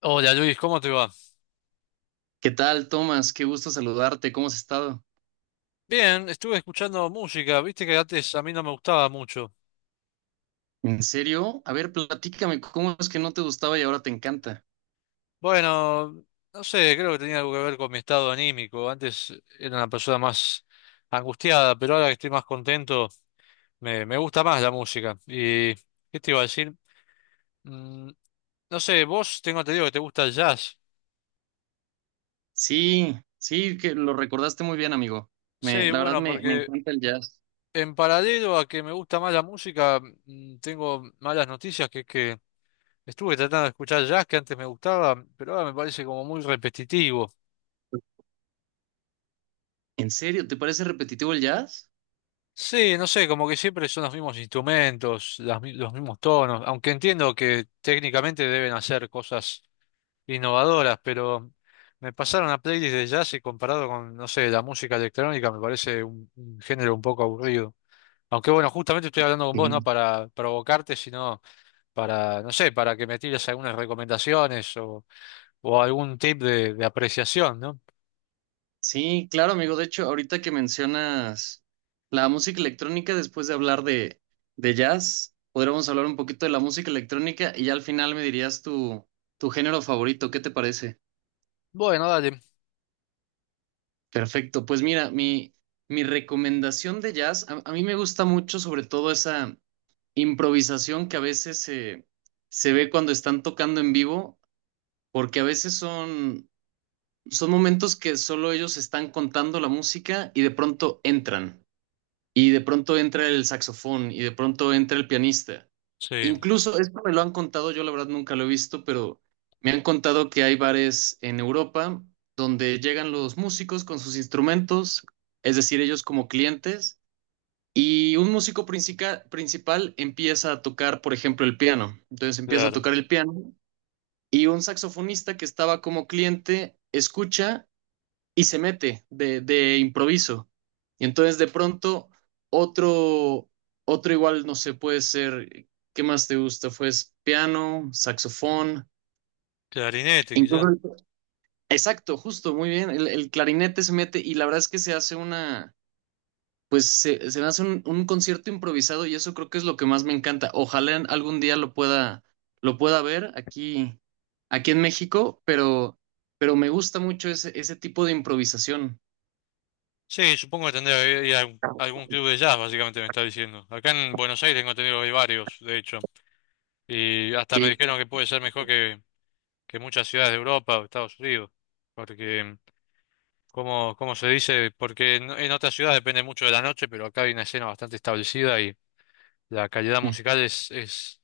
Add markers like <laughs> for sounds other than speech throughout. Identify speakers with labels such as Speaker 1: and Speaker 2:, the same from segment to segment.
Speaker 1: Hola Luis, ¿cómo te va?
Speaker 2: ¿Qué tal, Tomás? Qué gusto saludarte. ¿Cómo has estado?
Speaker 1: Bien, estuve escuchando música, viste que antes a mí no me gustaba mucho.
Speaker 2: ¿En serio? A ver, platícame, ¿cómo es que no te gustaba y ahora te encanta?
Speaker 1: Bueno, no sé, creo que tenía algo que ver con mi estado anímico. Antes era una persona más angustiada, pero ahora que estoy más contento, me gusta más la música. ¿Y qué te iba a decir? Mm, no sé, vos tengo entendido que te gusta el jazz.
Speaker 2: Sí, sí, que lo recordaste muy bien, amigo. Me,
Speaker 1: Sí,
Speaker 2: la verdad
Speaker 1: bueno,
Speaker 2: me, me
Speaker 1: porque
Speaker 2: encanta el jazz.
Speaker 1: en paralelo a que me gusta más la música, tengo malas noticias, que es que estuve tratando de escuchar jazz que antes me gustaba, pero ahora me parece como muy repetitivo.
Speaker 2: ¿En serio? ¿Te parece repetitivo el jazz?
Speaker 1: Sí, no sé, como que siempre son los mismos instrumentos, los mismos tonos, aunque entiendo que técnicamente deben hacer cosas innovadoras, pero me pasaron a playlist de jazz y comparado con, no sé, la música electrónica me parece un género un poco aburrido. Aunque bueno, justamente estoy hablando con vos no
Speaker 2: Sí.
Speaker 1: para provocarte, sino para, no sé, para que me tires algunas recomendaciones o algún tip de apreciación, ¿no?
Speaker 2: Sí, claro, amigo. De hecho, ahorita que mencionas la música electrónica, después de hablar de jazz, podríamos hablar un poquito de la música electrónica y ya al final me dirías tu género favorito. ¿Qué te parece?
Speaker 1: Bueno, dale.
Speaker 2: Perfecto, pues mira, mi recomendación de jazz, a mí me gusta mucho sobre todo esa improvisación que a veces se ve cuando están tocando en vivo, porque a veces son momentos que solo ellos están contando la música y de pronto entran y de pronto entra el saxofón y de pronto entra el pianista.
Speaker 1: Sí,
Speaker 2: Incluso, esto me lo han contado, yo la verdad nunca lo he visto, pero me han contado que hay bares en Europa donde llegan los músicos con sus instrumentos, es decir, ellos como clientes, y un músico principal empieza a tocar, por ejemplo, el piano. Entonces empieza a
Speaker 1: claro.
Speaker 2: tocar el piano y un saxofonista que estaba como cliente escucha y se mete de improviso. Y entonces de pronto otro, otro igual, no sé, puede ser, ¿qué más te gusta? Pues piano, saxofón.
Speaker 1: Clarinete, quizá.
Speaker 2: Incluso... Exacto, justo, muy bien. El clarinete se mete y la verdad es que se hace una, pues se hace un concierto improvisado y eso creo que es lo que más me encanta. Ojalá algún día lo pueda ver aquí, aquí en México, pero me gusta mucho ese tipo de improvisación.
Speaker 1: Sí, supongo que tendría que ir a algún club de jazz, básicamente me está diciendo. Acá en Buenos Aires tengo entendido que hay varios, de hecho. Y hasta me
Speaker 2: Que,
Speaker 1: dijeron que puede ser mejor que muchas ciudades de Europa o Estados Unidos. Porque, como se dice, porque en otras ciudades depende mucho de la noche, pero acá hay una escena bastante establecida y la calidad
Speaker 2: mm.
Speaker 1: musical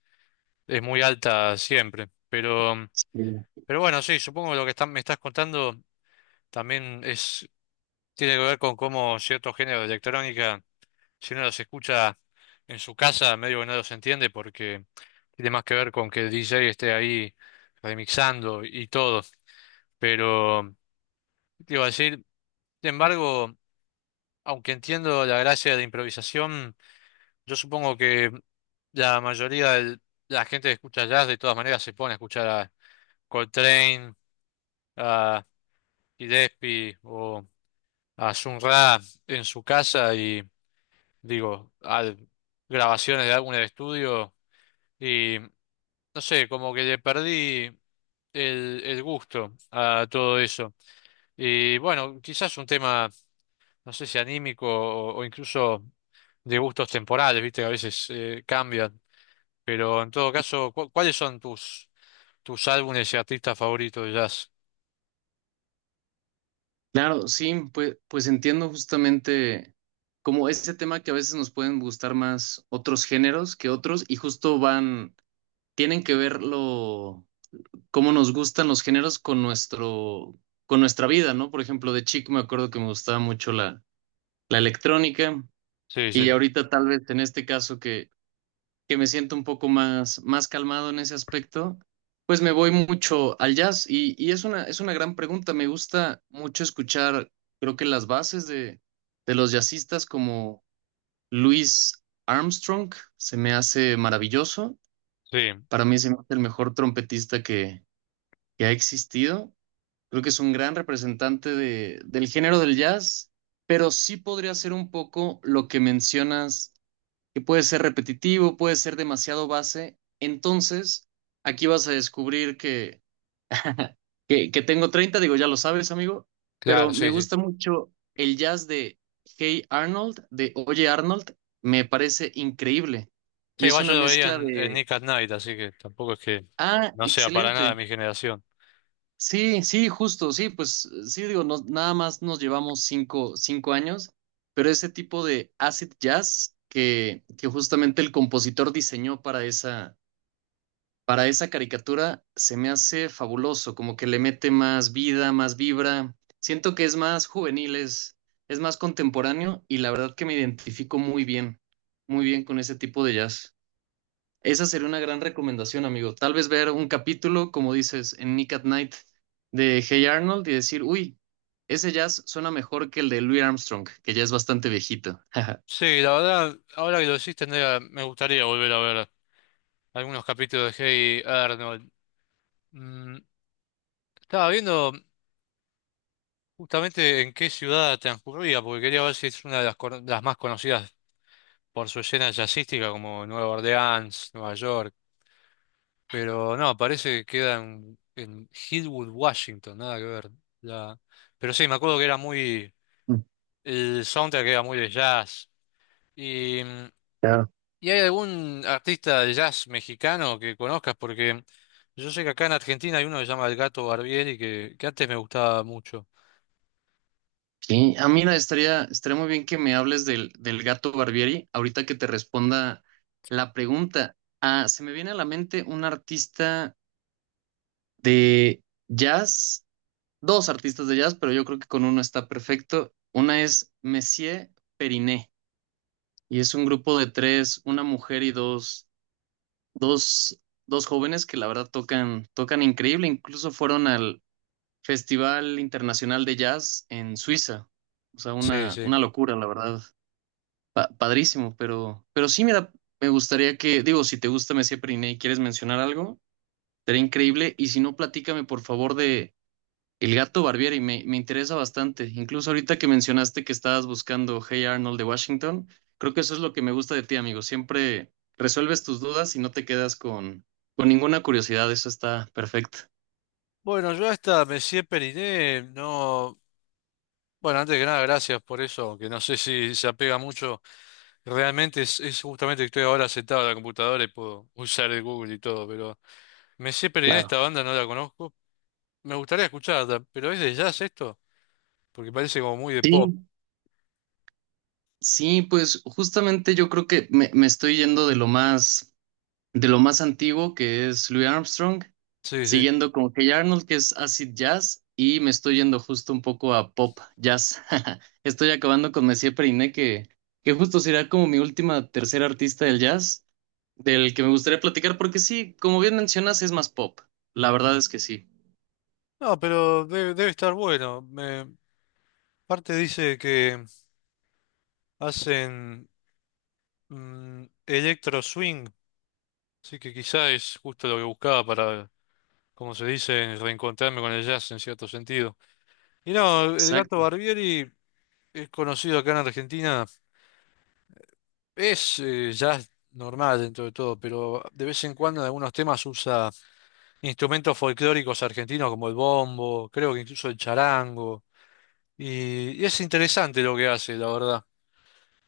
Speaker 1: es muy alta siempre.
Speaker 2: Sí.
Speaker 1: Pero bueno, sí, supongo que lo que me estás contando. También es, tiene que ver con cómo ciertos géneros de electrónica, si uno los escucha en su casa, medio que no los entiende porque tiene más que ver con que el DJ esté ahí remixando y todo. Pero, te iba a decir, sin embargo, aunque entiendo la gracia de la improvisación, yo supongo que la mayoría de la gente que escucha jazz de todas maneras se pone a escuchar a Coltrane, a Gillespie o a Sun Ra en su casa y digo, a grabaciones de álbumes de estudio y no sé, como que le perdí el gusto a todo eso. Y bueno, quizás un tema, no sé si anímico o incluso de gustos temporales, viste que a veces cambian, pero en todo caso, ¿cuáles son tus, tus álbumes y artistas favoritos de jazz?
Speaker 2: Claro, sí, pues, pues entiendo justamente como ese tema que a veces nos pueden gustar más otros géneros que otros y justo van, tienen que ver lo, cómo nos gustan los géneros con nuestro, con nuestra vida, ¿no? Por ejemplo, de chico me acuerdo que me gustaba mucho la electrónica
Speaker 1: Sí, sí,
Speaker 2: y ahorita tal vez en este caso que me siento un poco más, más calmado en ese aspecto, pues me voy mucho al jazz y es una gran pregunta. Me gusta mucho escuchar, creo que las bases de los jazzistas como Louis Armstrong se me hace maravilloso.
Speaker 1: sí,
Speaker 2: Para mí se me hace el mejor trompetista que ha existido. Creo que es un gran representante de, del género del jazz, pero sí podría ser un poco lo que mencionas que puede ser repetitivo, puede ser demasiado base. Entonces, aquí vas a descubrir que tengo 30, digo, ya lo sabes, amigo,
Speaker 1: claro,
Speaker 2: pero me
Speaker 1: sí, sí.
Speaker 2: gusta mucho el jazz de Hey Arnold, de Oye Arnold, me parece increíble.
Speaker 1: Sí,
Speaker 2: Y es
Speaker 1: igual yo
Speaker 2: una
Speaker 1: lo veía
Speaker 2: mezcla
Speaker 1: en
Speaker 2: de...
Speaker 1: Nick at Night, así que tampoco es que
Speaker 2: Ah,
Speaker 1: no sea para nada
Speaker 2: excelente.
Speaker 1: de mi generación.
Speaker 2: Sí, sí, justo, sí, pues sí, digo, nada más nos llevamos cinco años, pero ese tipo de acid jazz que justamente el compositor diseñó para esa caricatura se me hace fabuloso, como que le mete más vida, más vibra. Siento que es más juvenil, es más contemporáneo y la verdad que me identifico muy bien con ese tipo de jazz. Esa sería una gran recomendación, amigo. Tal vez ver un capítulo, como dices, en Nick at Night de Hey Arnold y decir, uy, ese jazz suena mejor que el de Louis Armstrong, que ya es bastante viejito. <laughs>
Speaker 1: Sí, la verdad, ahora que lo decís, tendría, me gustaría volver a ver algunos capítulos de Hey Arnold. Mm, estaba viendo justamente en qué ciudad transcurría, porque quería ver si es una de las, las más conocidas por su escena jazzística, como Nueva Orleans, Nueva York. Pero no, parece que queda en Hillwood, Washington, nada que ver. La... Pero sí, me acuerdo que era muy...
Speaker 2: Mm,
Speaker 1: El soundtrack era muy de jazz. ¿Y,
Speaker 2: ya.
Speaker 1: y hay algún artista de jazz mexicano que conozcas? Porque yo sé que acá en Argentina hay uno que se llama El Gato Barbieri, que antes me gustaba mucho.
Speaker 2: Sí, ah, mira, estaría, estaría muy bien que me hables del, del Gato Barbieri, ahorita que te responda la pregunta. Ah, se me viene a la mente un artista de jazz, dos artistas de jazz, pero yo creo que con uno está perfecto. Una es Messier Periné, y es un grupo de tres, una mujer y dos, dos jóvenes que la verdad tocan, tocan increíble, incluso fueron al Festival Internacional de Jazz en Suiza. O sea,
Speaker 1: Sí, sí.
Speaker 2: una locura, la verdad. Padrísimo, pero sí, mira, me gustaría que, digo, si te gusta Mesía Periné y quieres mencionar algo, sería increíble. Y si no, platícame por favor de El Gato Barbieri, me interesa bastante. Incluso ahorita que mencionaste que estabas buscando Hey Arnold de Washington, creo que eso es lo que me gusta de ti, amigo. Siempre resuelves tus dudas y no te quedas con ninguna curiosidad, eso está perfecto.
Speaker 1: Bueno, yo hasta Messier Periné, no... Bueno, antes que nada, gracias por eso, que no sé si se apega mucho. Realmente es justamente que estoy ahora sentado en la computadora y puedo usar el Google y todo, pero Messier Periné,
Speaker 2: Claro.
Speaker 1: esta banda no la conozco. Me gustaría escucharla, pero ¿es de jazz esto? Porque parece como muy de pop.
Speaker 2: Sí, sí, pues justamente yo creo que me estoy yendo de lo más antiguo que es Louis Armstrong,
Speaker 1: Sí, sí.
Speaker 2: siguiendo con Hey Arnold que es acid jazz y me estoy yendo justo un poco a pop jazz. <laughs> Estoy acabando con Messier Periné que justo será como mi última tercera artista del jazz del que me gustaría platicar porque sí, como bien mencionas es más pop. La verdad es que sí.
Speaker 1: No, pero debe, debe estar bueno. Me, parte dice que hacen electro swing, así que quizá es justo lo que buscaba para, como se dice, reencontrarme con el jazz en cierto sentido. Y no, el gato
Speaker 2: Exacto.
Speaker 1: Barbieri es conocido acá en Argentina, es jazz normal dentro de todo, pero de vez en cuando en algunos temas usa instrumentos folclóricos argentinos como el bombo, creo que incluso el charango, y es interesante lo que hace, la verdad.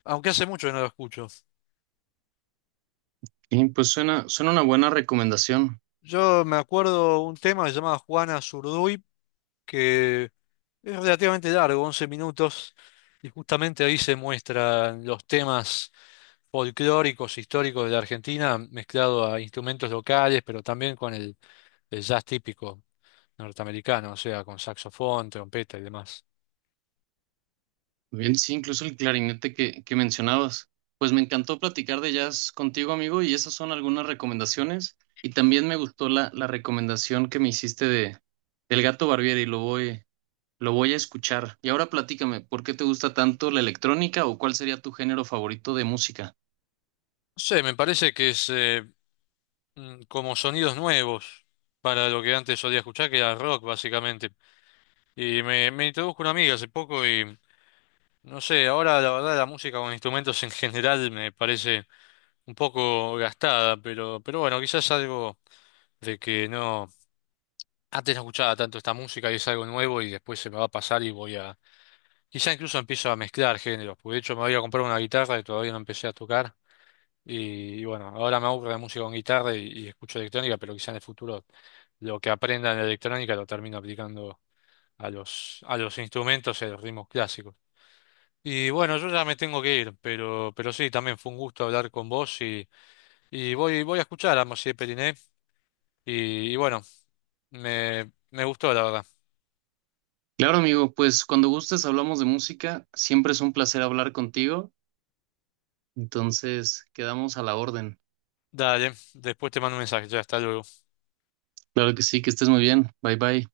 Speaker 1: Aunque hace mucho que no lo escucho.
Speaker 2: Y pues suena, suena una buena recomendación.
Speaker 1: Yo me acuerdo un tema que se llamaba Juana Zurduy, que es relativamente largo, 11 minutos, y justamente ahí se muestran los temas folclóricos, históricos de la Argentina, mezclado a instrumentos locales, pero también con el jazz típico norteamericano, o sea, con saxofón, trompeta y demás.
Speaker 2: Muy bien, sí, incluso el clarinete que mencionabas. Pues me encantó platicar de jazz contigo, amigo, y esas son algunas recomendaciones. Y también me gustó la recomendación que me hiciste de del Gato Barbieri, lo voy a escuchar. Y ahora platícame, ¿por qué te gusta tanto la electrónica o cuál sería tu género favorito de música?
Speaker 1: No sé, me parece que es como sonidos nuevos para lo que antes solía escuchar, que era rock básicamente. Y me introdujo una amiga hace poco y no sé, ahora la verdad la música con instrumentos en general me parece un poco gastada, pero bueno, quizás algo de que no, antes no escuchaba tanto esta música y es algo nuevo y después se me va a pasar y voy a, quizá incluso empiezo a mezclar géneros, porque de hecho me voy a comprar una guitarra y todavía no empecé a tocar y bueno, ahora me aburre la música con guitarra y escucho electrónica, pero quizá en el futuro lo que aprenda en la electrónica lo termino aplicando a a los instrumentos y a los ritmos clásicos. Y bueno, yo ya me tengo que ir, pero sí, también fue un gusto hablar con vos y voy a escuchar a Mosié Periné y bueno, me gustó la verdad.
Speaker 2: Claro, amigo, pues cuando gustes hablamos de música, siempre es un placer hablar contigo, entonces quedamos a la orden.
Speaker 1: Dale, después te mando un mensaje, ya hasta luego.
Speaker 2: Claro que sí, que estés muy bien. Bye bye.